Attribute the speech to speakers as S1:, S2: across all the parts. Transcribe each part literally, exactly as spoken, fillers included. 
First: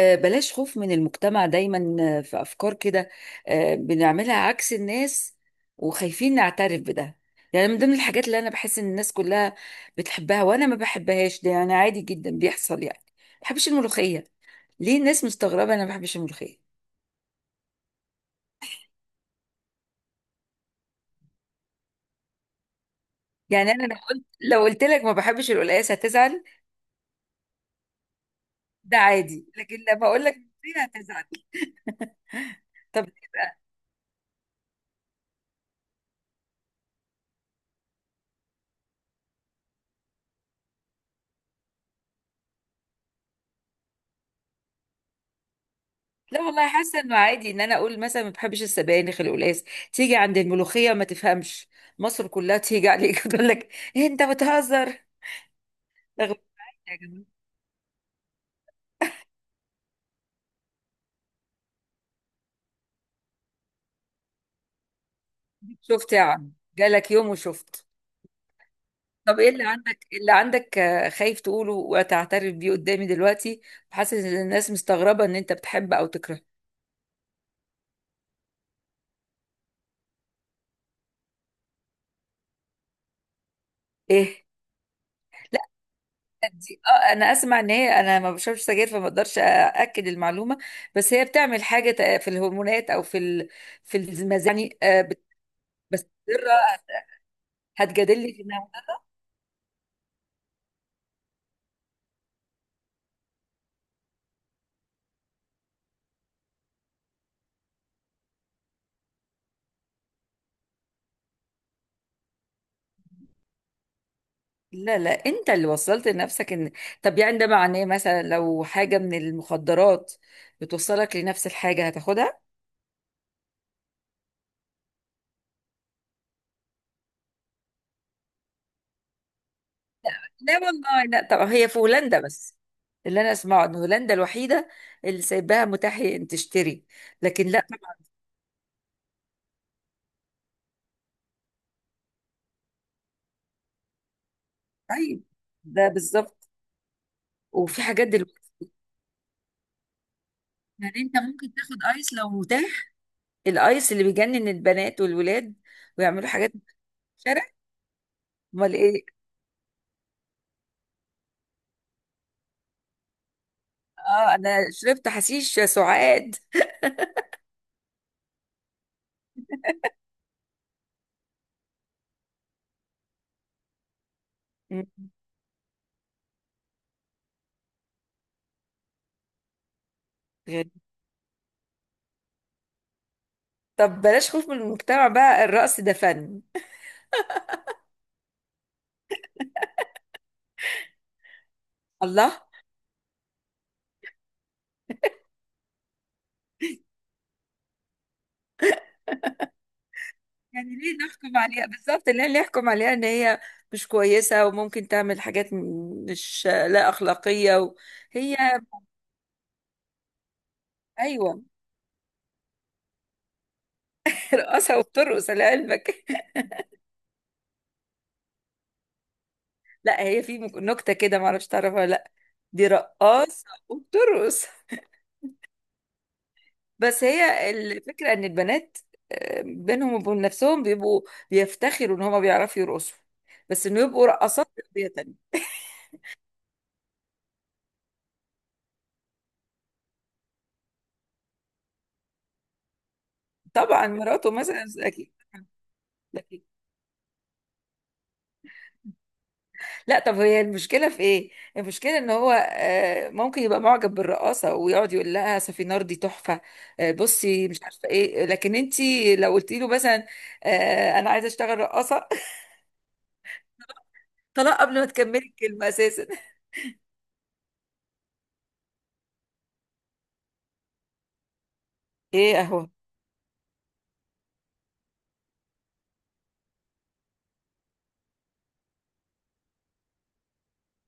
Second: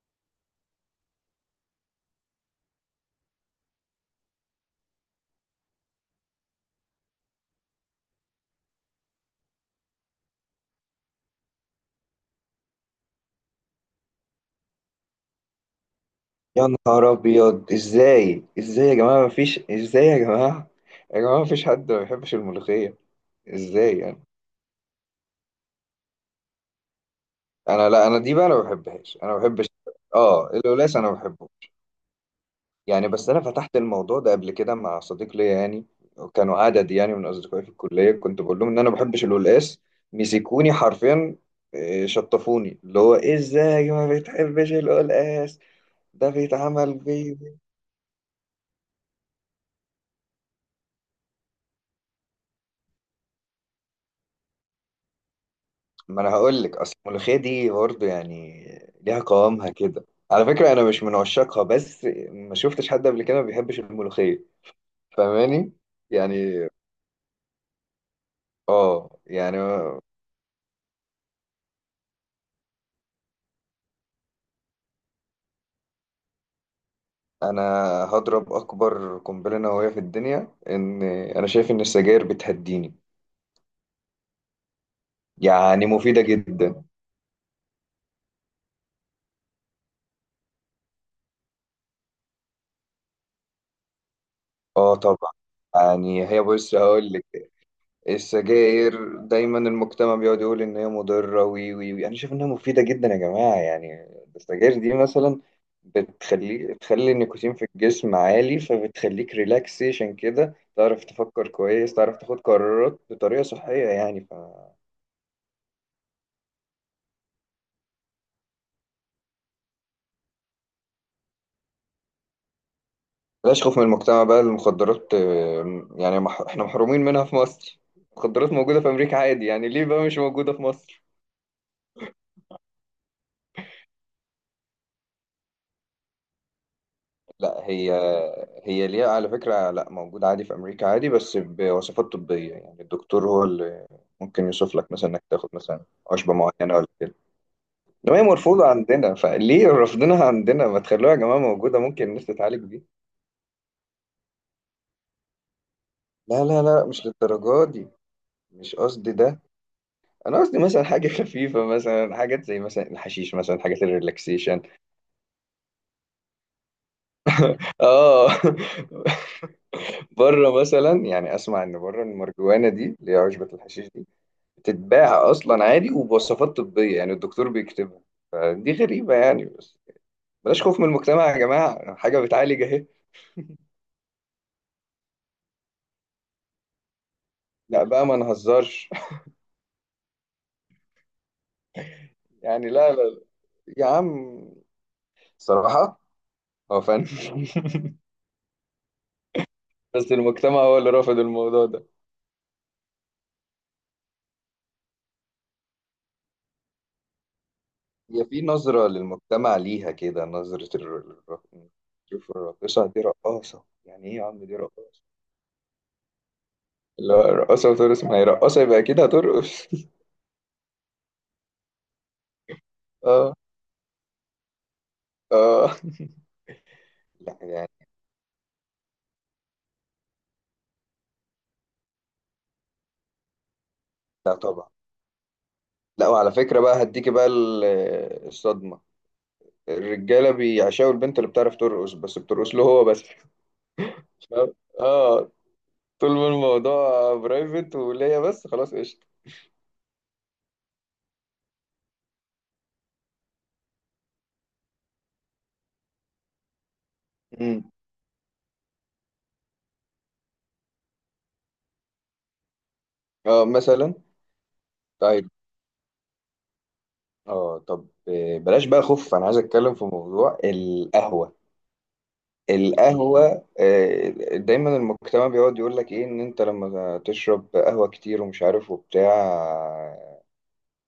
S1: آه، بلاش خوف من المجتمع دايما، آه، في أفكار كده. آه، بنعملها عكس الناس وخايفين نعترف بده. يعني من ضمن الحاجات اللي أنا بحس إن الناس كلها بتحبها وأنا ما بحبهاش، ده يعني عادي جدا بيحصل. يعني ما بحبش الملوخية. ليه الناس مستغربة أنا ما بحبش الملوخية؟
S2: يا نهار ابيض، ازاي؟ ازاي يا جماعه مفيش ازاي يا جماعه يا جماعه، مفيش حد ما بيحبش الملوخيه.
S1: يعني أنا لو
S2: ازاي يعني؟
S1: قلت لو قلت لك ما بحبش القلقاس هتزعل،
S2: انا لا انا دي بقى، انا ما
S1: ده
S2: بحبهاش انا ما
S1: عادي،
S2: بحبش.
S1: لكن لما أقول لك
S2: اه،
S1: ملوخية
S2: القلاص انا
S1: هتزعل.
S2: بحبه.
S1: طب
S2: يعني بس انا فتحت الموضوع ده قبل كده مع صديق ليا، يعني كانوا عدد يعني من اصدقائي في الكليه، كنت بقول لهم ان انا ما بحبش القلاص. مسكوني حرفيا، آه، شطفوني، اللي هو ازاي ما بتحبش القلاص؟ ده
S1: لا والله،
S2: بيتعمل
S1: حاسه انه
S2: بيه.
S1: عادي ان انا اقول مثلا ما بحبش السبانخ، القلقاس. تيجي عند الملوخيه ما تفهمش، مصر كلها تيجي عليك تقول لك إيه انت بتهزر؟
S2: ما انا
S1: رغم-
S2: هقول لك، اصل
S1: يا جماعة،
S2: الملوخيه دي برضه يعني ليها قوامها كده، على فكره انا مش من عشاقها، بس ما شفتش حد قبل كده ما بيحبش الملوخيه. فاهماني
S1: شفت يا عم؟
S2: يعني؟
S1: جالك يوم وشفت.
S2: اه
S1: طب ايه
S2: يعني.
S1: اللي عندك؟ إيه اللي عندك آه، خايف تقوله وتعترف بيه قدامي دلوقتي؟ حاسس ان الناس مستغربه ان انت بتحب او تكره؟
S2: انا هضرب اكبر قنبله نوويه في الدنيا، ان انا شايف ان السجاير بتهديني،
S1: ايه؟ لا،
S2: يعني مفيده
S1: دي
S2: جدا.
S1: اه، انا اسمع ان هي، انا ما بشربش سجاير فما اقدرش ااكد المعلومه، بس هي بتعمل حاجه تق- في الهرمونات او في ال- في المزاج يعني
S2: اه
S1: آه،
S2: طبعا،
S1: بس
S2: يعني هي بص
S1: مرة.
S2: هقول لك،
S1: هتجادلني في انها؟
S2: السجاير دايما المجتمع بيقعد يقول ان هي مضره، وي وي وي، انا شايف انها مفيده جدا يا جماعه يعني. السجاير دي مثلا بتخلي بتخلي النيكوتين في الجسم عالي، فبتخليك ريلاكسيشن كده، تعرف تفكر كويس، تعرف تاخد قرارات بطريقه صحيه، يعني ف
S1: لا لا انت اللي وصلت لنفسك ان... طب يعني ده معناه مثلا لو حاجة من المخدرات بتوصلك لنفس الحاجة هتاخدها؟
S2: بلاش خوف من المجتمع بقى. المخدرات آه، يعني مح... احنا محرومين منها في مصر. المخدرات موجوده في امريكا عادي، يعني ليه بقى مش موجوده
S1: لا
S2: في مصر؟
S1: والله لا، طب هي في هولندا بس، اللي انا اسمعه ان هولندا الوحيدة اللي سايباها متاح ان تشتري، لكن
S2: لا
S1: لا
S2: هي
S1: طبعا.
S2: هي ليها على فكرة، لا موجودة عادي في أمريكا عادي، بس بوصفات طبية، يعني الدكتور هو اللي ممكن يوصف لك مثلا
S1: طيب
S2: إنك تاخد مثلا
S1: ده
S2: عشبة
S1: بالظبط.
S2: معينة ولا كده.
S1: وفي حاجات
S2: إنما هي
S1: دلوقتي،
S2: مرفوضة عندنا، فليه رفضناها عندنا؟ ما
S1: يعني
S2: تخلوها
S1: انت
S2: يا جماعة
S1: ممكن تاخد
S2: موجودة، ممكن
S1: ايس
S2: الناس
S1: لو
S2: تتعالج بيها.
S1: متاح، الايس اللي بيجنن البنات والولاد ويعملوا
S2: لا
S1: حاجات في
S2: لا لا مش
S1: الشارع.
S2: للدرجة دي.
S1: امال
S2: مش
S1: ايه؟
S2: قصدي ده. أنا قصدي مثلا حاجة خفيفة، مثلا حاجات زي مثلا الحشيش مثلا، حاجات
S1: اه، انا
S2: الريلاكسيشن.
S1: شربت حشيش سعاد.
S2: آه بره مثلا، يعني أسمع إن بره المرجوانة دي اللي هي عشبة الحشيش دي
S1: مم.
S2: بتتباع اصلا عادي وبوصفات طبيه، يعني الدكتور بيكتبها. فدي غريبه يعني، بس بلاش
S1: غريب.
S2: خوف من المجتمع يا جماعه، حاجه بتعالج اهي.
S1: طب بلاش خوف من المجتمع بقى، الرقص ده فن.
S2: لا بقى، ما نهزرش.
S1: الله،
S2: يعني لا لا لا. يا عم، صراحه هو فن. بس المجتمع
S1: يعني
S2: هو اللي
S1: ليه
S2: رافض
S1: نحكم عليها
S2: الموضوع ده.
S1: بالظبط؟ ليه ليه نحكم عليها ان هي مش كويسة وممكن تعمل حاجات م- مش لا أخلاقية و...
S2: هي
S1: هي...
S2: في نظره للمجتمع، ليها كده نظره الر- الر-
S1: ايوه.
S2: شوف الراقصه دي رقاصه، يعني ايه يا عم؟ دي
S1: رقاصة
S2: رقاصه.
S1: وبترقص لعلمك.
S2: لا رقاصه وترقص، ما هي رقاصه يبقى كده هترقص.
S1: لا هي في مك- نكتة كده، معرفش تعرفها ولا لا، دي
S2: اه،
S1: رقاصة وبترقص.
S2: اه.
S1: بس
S2: لا
S1: هي
S2: يعني.
S1: الفكرة ان البنات آه، بينهم وبين نفسهم بيبقوا بيفتخروا ان هما بيعرفوا يرقصوا، بس انه يبقوا
S2: لا
S1: رقصات
S2: طبعا.
S1: تربية.
S2: لا، وعلى فكرة بقى هديكي بقى ال- الصدمة، الرجالة بيعشقوا البنت اللي بتعرف ترقص، بس بترقص له هو بس.
S1: طبعا مراته
S2: فاهم؟
S1: مثلا اكيد.
S2: اه، طول ما
S1: أكيد.
S2: الموضوع برايفت وليا بس، خلاص قشطة.
S1: لا طب هي المشكله في ايه؟ المشكله ان هو آه، ممكن يبقى معجب بالرقاصه ويقعد يقول لها سفينار دي تحفه، آه، بصي مش
S2: مم.
S1: عارفه ايه، لكن انت لو قلتي له مثلا آه، انا عايزه اشتغل رقاصه،
S2: اه مثلا.
S1: طلاق قبل ما تكملي
S2: طيب،
S1: الكلمه اساسا.
S2: اه طب آه، بلاش بقى خوف، انا عايز اتكلم في موضوع القهوة.
S1: ايه اهو.
S2: القهوة آه، دايما المجتمع بيقعد يقول لك ايه، ان انت لما تشرب قهوة كتير ومش عارف وبتاع،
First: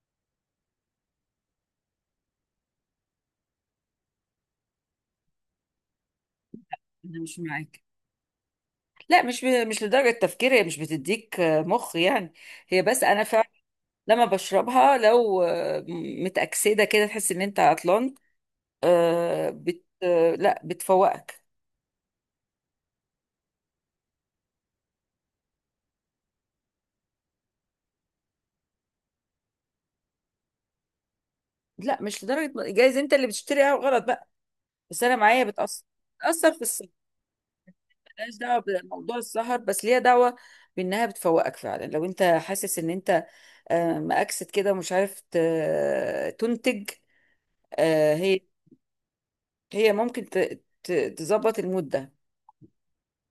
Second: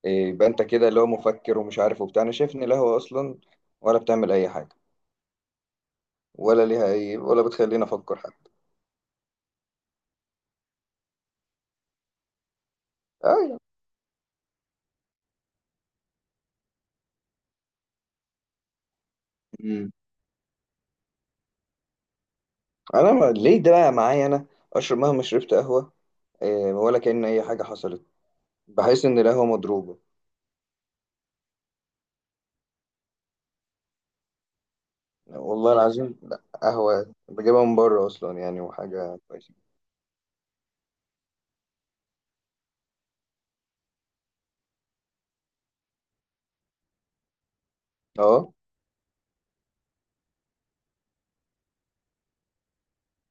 S2: إيه، يبقى انت كده اللي هو مفكر ومش عارف وبتاع. انا شايف ان القهوه اصلا ولا بتعمل اي حاجه، ولا ليها اي،
S1: انا مش
S2: ولا
S1: معاك.
S2: بتخليني افكر حتى.
S1: لا مش ب- مش لدرجه تفكير، هي مش بتديك آه، مخ يعني، هي بس انا فعلا
S2: آه.
S1: لما بشربها لو آه، متأكسدة كده تحس ان انت عطلان، آه بت
S2: مم.
S1: آه لا بتفوقك.
S2: انا ما... ليه ده بقى معايا انا؟ اشرب مهما شربت قهوه، إيه، ولا كأن اي حاجه حصلت. بحس ان القهوه مضروبه.
S1: لا مش لدرجه م- جايز انت اللي بتشتريها غلط بقى، بس انا معايا
S2: والله
S1: بتاثر.
S2: العظيم لا،
S1: بتاثر في السهر،
S2: قهوه بجيبها من بره
S1: ملهاش
S2: اصلا
S1: دعوه
S2: يعني
S1: بموضوع
S2: وحاجه كويسه.
S1: السهر، بس ليها دعوه بانها بتفوقك فعلا لو انت حاسس ان انت آه مأكسد كده ومش عارف ت- تنتج. آه هي
S2: اه.
S1: هي ممكن ت- ت- تظبط المود ده.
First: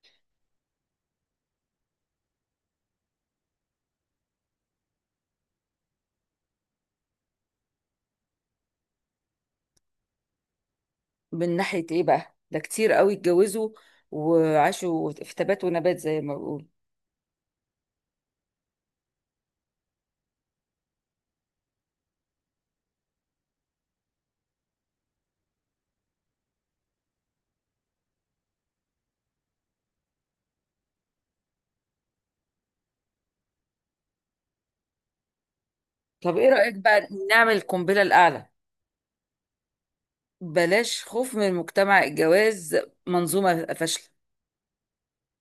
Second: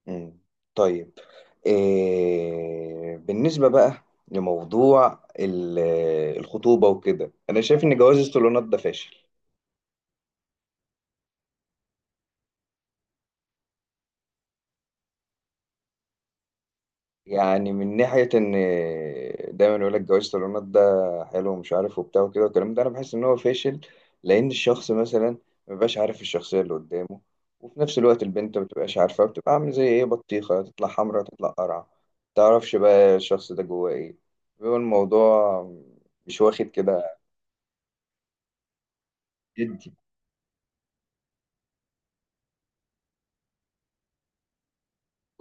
S2: مم. طيب، إيه... بالنسبه بقى لموضوع ال- الخطوبه وكده، انا شايف ان جواز الصالونات ده فاشل.
S1: من ناحيه ايه بقى؟ ده كتير قوي اتجوزوا وعاشوا في تبات ونبات زي ما بقول.
S2: يعني من ناحية إن دايما يقول لك جواز الطالونات ده حلو ومش عارف وبتاع وكده والكلام ده، أنا بحس إن هو فاشل، لأن الشخص مثلا مبيبقاش عارف الشخصية اللي قدامه، وفي نفس الوقت البنت مبتبقاش عارفة، بتبقى عاملة زي إيه، بطيخة، تطلع حمرا تطلع قرعة، متعرفش بقى الشخص ده جواه إيه. بيبقى الموضوع
S1: طب
S2: مش
S1: ايه
S2: واخد
S1: رأيك بقى
S2: كده
S1: نعمل القنبله الاعلى؟
S2: جدي.
S1: بلاش خوف من مجتمع الجواز، منظومة فاشلة.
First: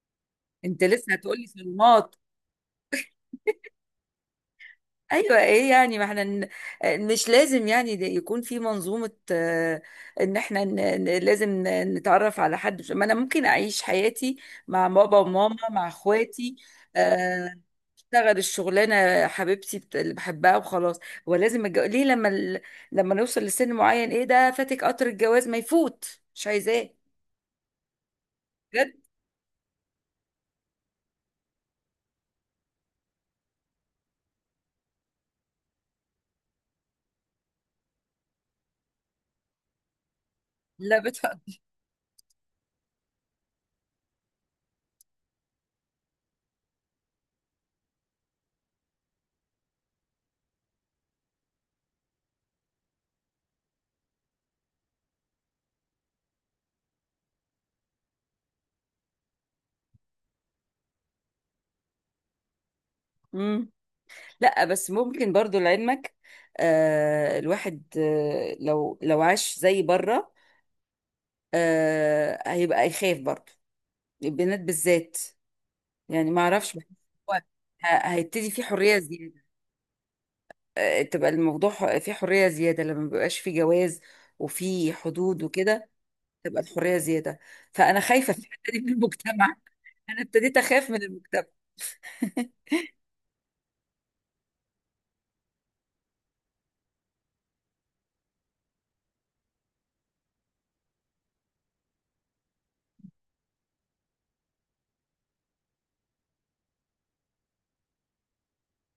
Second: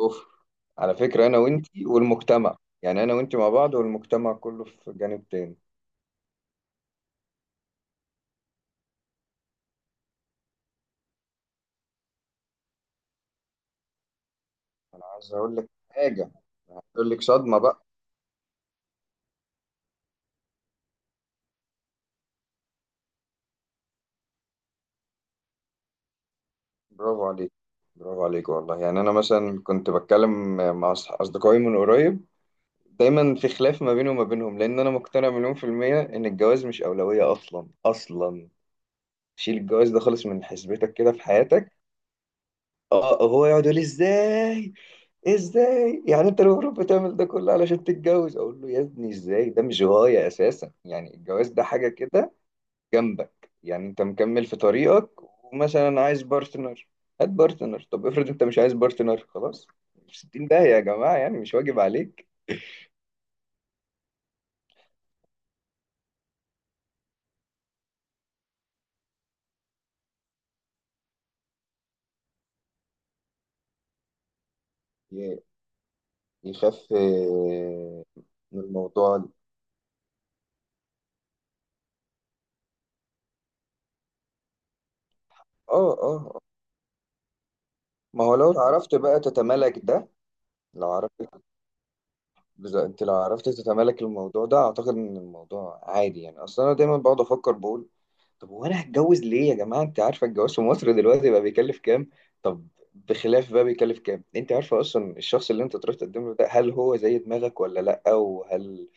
S2: كفر.
S1: انت
S2: على
S1: لسه
S2: فكرة أنا
S1: هتقولي
S2: وإنتي
S1: صالونات؟
S2: والمجتمع، يعني أنا وإنتي مع بعض والمجتمع كله في جانب
S1: ايوه،
S2: تاني.
S1: ايه يعني؟ ما احنا ن- مش لازم يعني ده يكون في منظومة، آه، ان احنا ن- ن- لازم ن- نتعرف على حد. مش- ما انا ممكن اعيش حياتي مع
S2: أنا
S1: بابا
S2: عايز
S1: وماما،
S2: أقول لك
S1: مع
S2: حاجة،
S1: اخواتي.
S2: أقول لك
S1: آه،
S2: صدمة بقى.
S1: اشتغل الشغلانه حبيبتي بت- اللي بحبها وخلاص. هو لازم الجو... ليه لما ال... لما نوصل لسن معين ايه ده فاتك قطر الجواز؟ ما يفوت، مش عايزاه.
S2: برافو عليك، برافو عليك والله.
S1: بجد.
S2: يعني انا مثلا كنت بتكلم مع أص- اصدقائي من قريب، دايما في خلاف ما بيني وما بينهم، لان انا مقتنع مليون في المية ان الجواز مش اولوية اصلا اصلا. شيل الجواز ده خالص من حسبتك
S1: لا،
S2: كده في حياتك. اه آه، هو يقعد يقول لي ازاي، ازاي يعني انت المفروض بتعمل ده كله علشان تتجوز، اقول له يا ابني ازاي؟ ده مش غاية اساسا، يعني الجواز ده حاجة كده جنبك، يعني انت مكمل في طريقك، ومثلا عايز بارتنر، هات بارتنر، طب افرض انت مش عايز بارتنر خلاص، في ستين داهية يا جماعة، يعني مش واجب عليك.
S1: بتفق. لا بس ممكن برضو لعلمك، آه الواحد آه لو لو عاش زي بره آه هيبقى يخاف برضو، البنات بالذات.
S2: ي-
S1: يعني ما اعرفش، بحس
S2: يخف
S1: هو
S2: آه،
S1: ه- هيبتدي
S2: من
S1: في حرية
S2: الموضوع ده.
S1: زيادة، آه تبقى الموضوع ح- في حرية زيادة لما بيبقاش في جواز وفي حدود وكده،
S2: اه، اه.
S1: تبقى الحرية زيادة. فأنا
S2: ما
S1: خايفة
S2: هو
S1: في
S2: لو
S1: الحتة دي من
S2: عرفت بقى
S1: المجتمع.
S2: تتمالك ده،
S1: أنا ابتديت أخاف
S2: لو
S1: من
S2: عرفت،
S1: المجتمع.
S2: بز- انت لو عرفت تتمالك الموضوع ده، اعتقد ان الموضوع عادي يعني. اصلا انا دايما بقعد افكر بقول طب هو انا هتجوز ليه يا جماعه؟ انت عارفه الجواز في مصر دلوقتي بقى بيكلف كام؟ طب بخلاف بقى بيكلف كام، انت عارفه اصلا الشخص اللي انت تروح تقدم له ده هل هو زي دماغك ولا لا؟ وهل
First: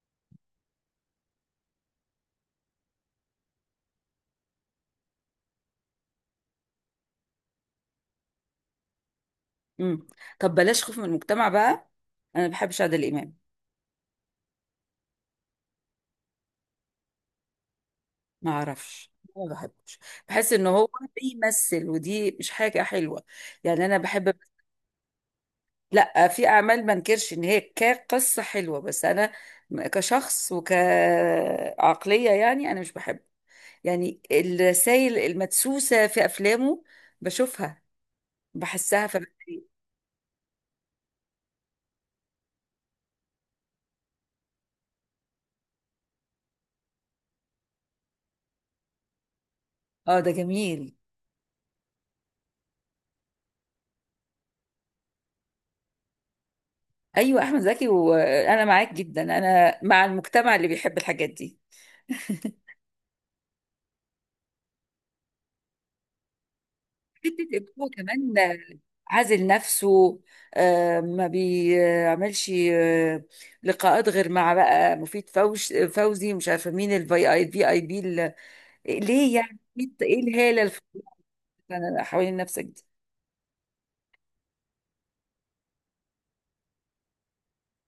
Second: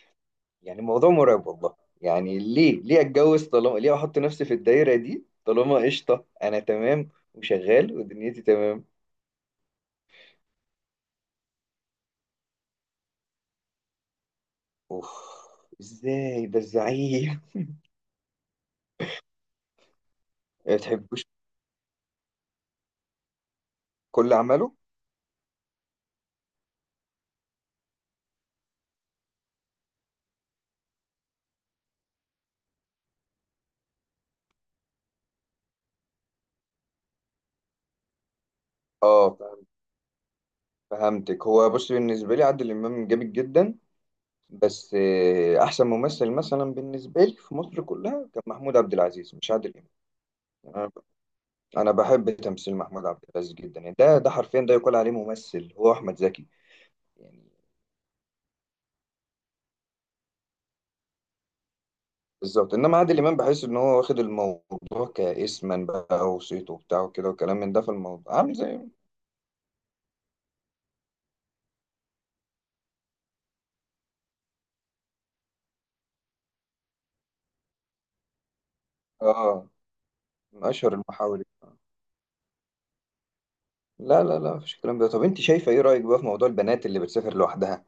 S2: يعني، الموضوع مرعب والله، يعني ليه؟ ليه اتجوز طالما؟ ليه احط نفسي في الدايره دي طالما قشطه، انا تمام وشغال ودنيتي تمام؟
S1: مم. طب بلاش خوف من المجتمع بقى، أنا ما بحبش عادل إمام.
S2: اوف، ازاي؟ ده الزعيم.
S1: ما اعرفش، ما بحبش، بحس ان
S2: ما
S1: هو
S2: تحبوش
S1: بيمثل ودي مش حاجه حلوه. يعني انا بحب...
S2: كل عمله؟
S1: لا، في اعمال ما انكرش ان هي كقصه حلوه، بس انا م- كشخص وكعقليه يعني انا مش بحب، يعني الرسائل المدسوسه في افلامه بشوفها، بحسها
S2: اه،
S1: فبتضايق.
S2: فهمتك. هو بص، بالنسبه لي عادل امام جامد جدا، بس آه، احسن ممثل مثلا بالنسبه لي في مصر كلها كان محمود عبد العزيز مش عادل امام.
S1: اه ده
S2: انا
S1: جميل.
S2: أنا بحب تمثيل محمود عبد العزيز جدا، يعني ده ده حرفيا ده يقول عليه ممثل، هو احمد زكي
S1: ايوه
S2: يعني.
S1: احمد زكي، وانا معاك جدا، انا مع المجتمع اللي بيحب الحاجات دي.
S2: بالظبط، انما عادل امام بحس ان هو واخد الموضوع كاسما بقى، وصيته وبتاع وكده
S1: حته
S2: وكلام من ده،
S1: ابوه
S2: في
S1: كمان،
S2: الموضوع عامل زي،
S1: عازل نفسه، آه، ما بيعملش آه، لقاءات غير مع بقى مفيد فوش فوزي، مش عارفه مين الفي اي بي اي بي ال- ليه يعني؟
S2: اه،
S1: ايه
S2: من
S1: الهاله
S2: اشهر المحاور.
S1: اللي حوالين نفسك دي؟
S2: لا لا لا، مفيش الكلام ده. طب انت شايفه ايه؟ رايك بقى في موضوع البنات اللي بتسافر لوحدها؟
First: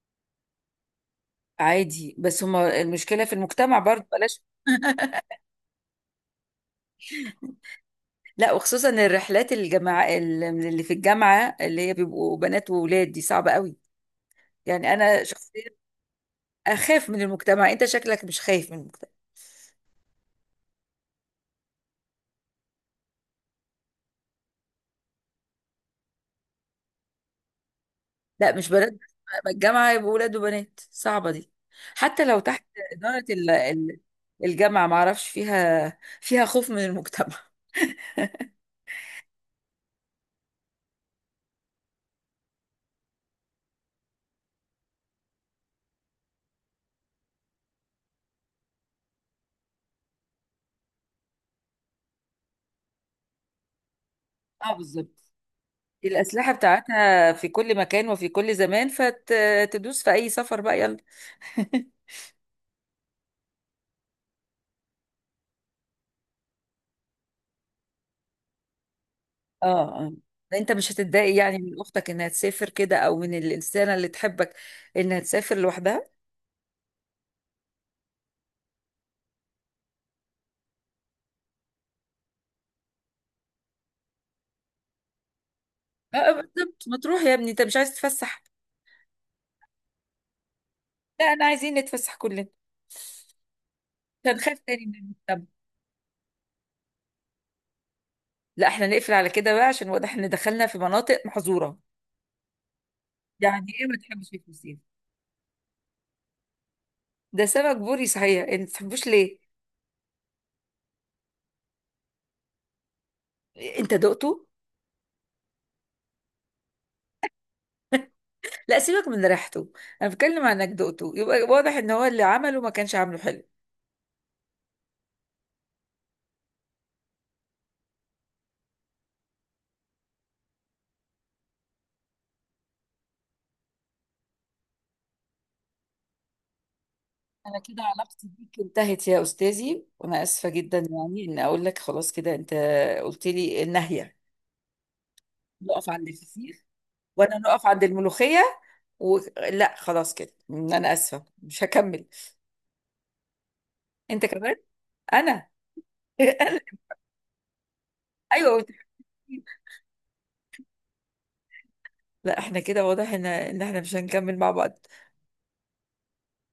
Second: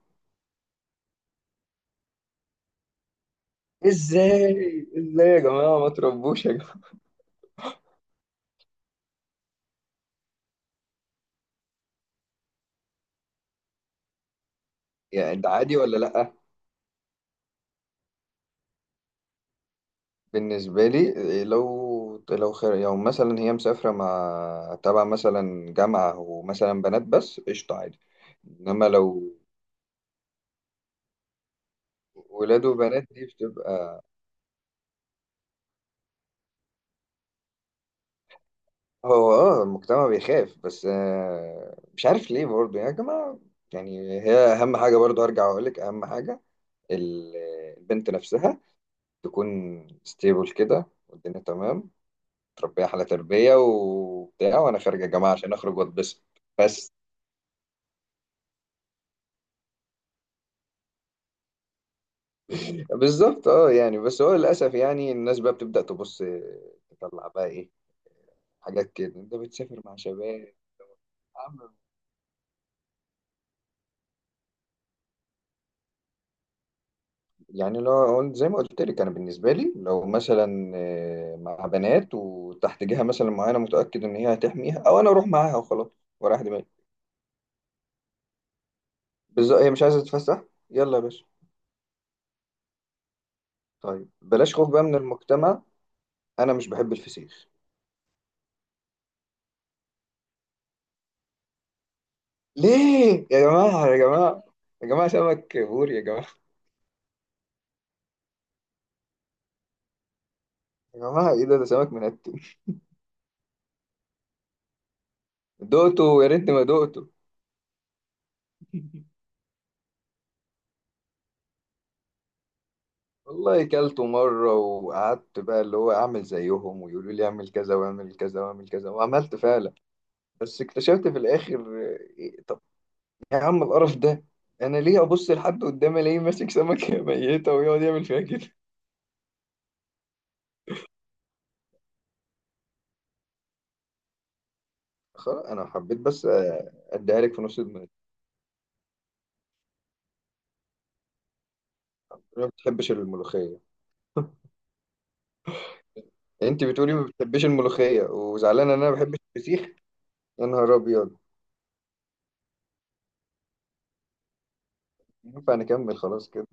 S1: عادي، بس هما المشكله في المجتمع برضه، بلاش.
S2: ازاي، ازاي يا جماعه، ما تربوش يا جماعه،
S1: لا، وخصوصا الرحلات الجماعة اللي في الجامعه اللي هي بيبقوا بنات وولاد، دي صعبه قوي. يعني انا
S2: يعني ده
S1: شخصيا
S2: عادي ولا لا؟
S1: اخاف من المجتمع، انت شكلك مش خايف من المجتمع.
S2: بالنسبة لي، لو لو خير، لو مثلا هي مسافرة مع تبع مثلا جامعة ومثلا بنات بس، قشطة عادي.
S1: لا مش
S2: إنما
S1: بنات بس،
S2: لو
S1: بقى الجامعة يبقوا ولاد وبنات، صعبة دي، حتى لو تحت
S2: ولاد وبنات،
S1: إدارة
S2: دي
S1: ال- ال-
S2: بتبقى،
S1: الجامعة، معرفش فيها فيها خوف من المجتمع.
S2: هو اه المجتمع بيخاف بس آه، مش عارف ليه برضه يا جماعة. يعني هي أهم حاجة، برضه هرجع وأقولك أهم حاجة، ال- البنت نفسها تكون ستيبل كده والدنيا تمام، تربيها على تربية وبتاع،
S1: اه
S2: وأنا خارجة
S1: بالظبط،
S2: جامعة عشان أخرج وأتبسط
S1: الأسلحة
S2: بس.
S1: بتاعتها في كل مكان وفي كل زمان، فتدوس في أي سفر بقى، يلا.
S2: بالظبط، اه يعني، بس هو للاسف يعني الناس بقى بتبدا تبص، تطلع بقى ايه حاجات كده، انت
S1: اه.
S2: بتسافر مع
S1: آه.
S2: شباب.
S1: انت مش هتتضايق يعني
S2: عم-
S1: من اختك انها تسافر كده، او من الانسانه اللي تحبك انها تسافر لوحدها؟
S2: يعني لو قلت- زي ما قلت لك انا بالنسبه لي، لو مثلا آه، مع بنات وتحت جهه مثلا معينه متاكد ان هي هتحميها، او انا اروح معاها وخلاص
S1: اه آه،
S2: ورايح دماغي.
S1: بالظبط، ما تروح يا ابني، انت مش عايز تتفسح؟
S2: بالظبط، هي مش عايزه تتفسح، يلا يا
S1: لا
S2: باشا.
S1: انا عايزين نتفسح كلنا.
S2: طيب
S1: مش
S2: بلاش
S1: هنخاف
S2: خوف بقى
S1: تاني من
S2: من
S1: المجتمع.
S2: المجتمع، انا مش بحب الفسيخ.
S1: لا احنا نقفل على كده بقى، عشان واضح ان دخلنا في مناطق محظوره.
S2: ليه يا
S1: يعني ايه
S2: جماعه،
S1: ما
S2: يا
S1: تحبش
S2: جماعه،
S1: الفسيخ؟
S2: يا جماعه سمك بوري يا جماعه.
S1: ده سمك بوري صحيح، انت ما تحبوش ليه؟
S2: يا جماعه ايه ده؟ ده سمك منتن.
S1: انت دقته؟
S2: دقته؟ يا ريتني ما دقته.
S1: لا سيبك من ريحته، انا بتكلم عن انك دقته، يبقى واضح ان هو اللي عمله ما كانش عامله حلو.
S2: والله كلته مرة، وقعدت بقى اللي هو أعمل زيهم ويقولوا لي أعمل كذا وأعمل كذا وأعمل كذا، وعملت فعلا، بس اكتشفت في الآخر، إيه، طب يا عم القرف ده، أنا ليه أبص لحد قدامي ألاقيه ماسك سمكة ميتة
S1: انا
S2: ويقعد
S1: كده
S2: يعمل فيها
S1: علاقتي
S2: كده؟
S1: بيك انتهت يا استاذي، وانا اسفه جدا يعني ان اقول لك خلاص كده، انت قلت لي النهيه.
S2: خلاص أنا
S1: نقف
S2: حبيت
S1: عند
S2: بس
S1: الفسيخ،
S2: آه، أديها لك
S1: وانا
S2: في نص
S1: نقف عند
S2: دماغي.
S1: الملوخيه، و... لا خلاص كده انا اسفه، مش هكمل.
S2: أنا ما بتحبش الملوخية.
S1: انت كمان؟ انا...
S2: أنت بتقولي ما بتحبش الملوخية
S1: ايوه.
S2: وزعلانة إن أنا ما بحبش الفسيخ؟ يا نهار أبيض.
S1: لا احنا كده واضح ان ان احنا مش هنكمل مع بعض.
S2: ينفع نكمل خلاص كده؟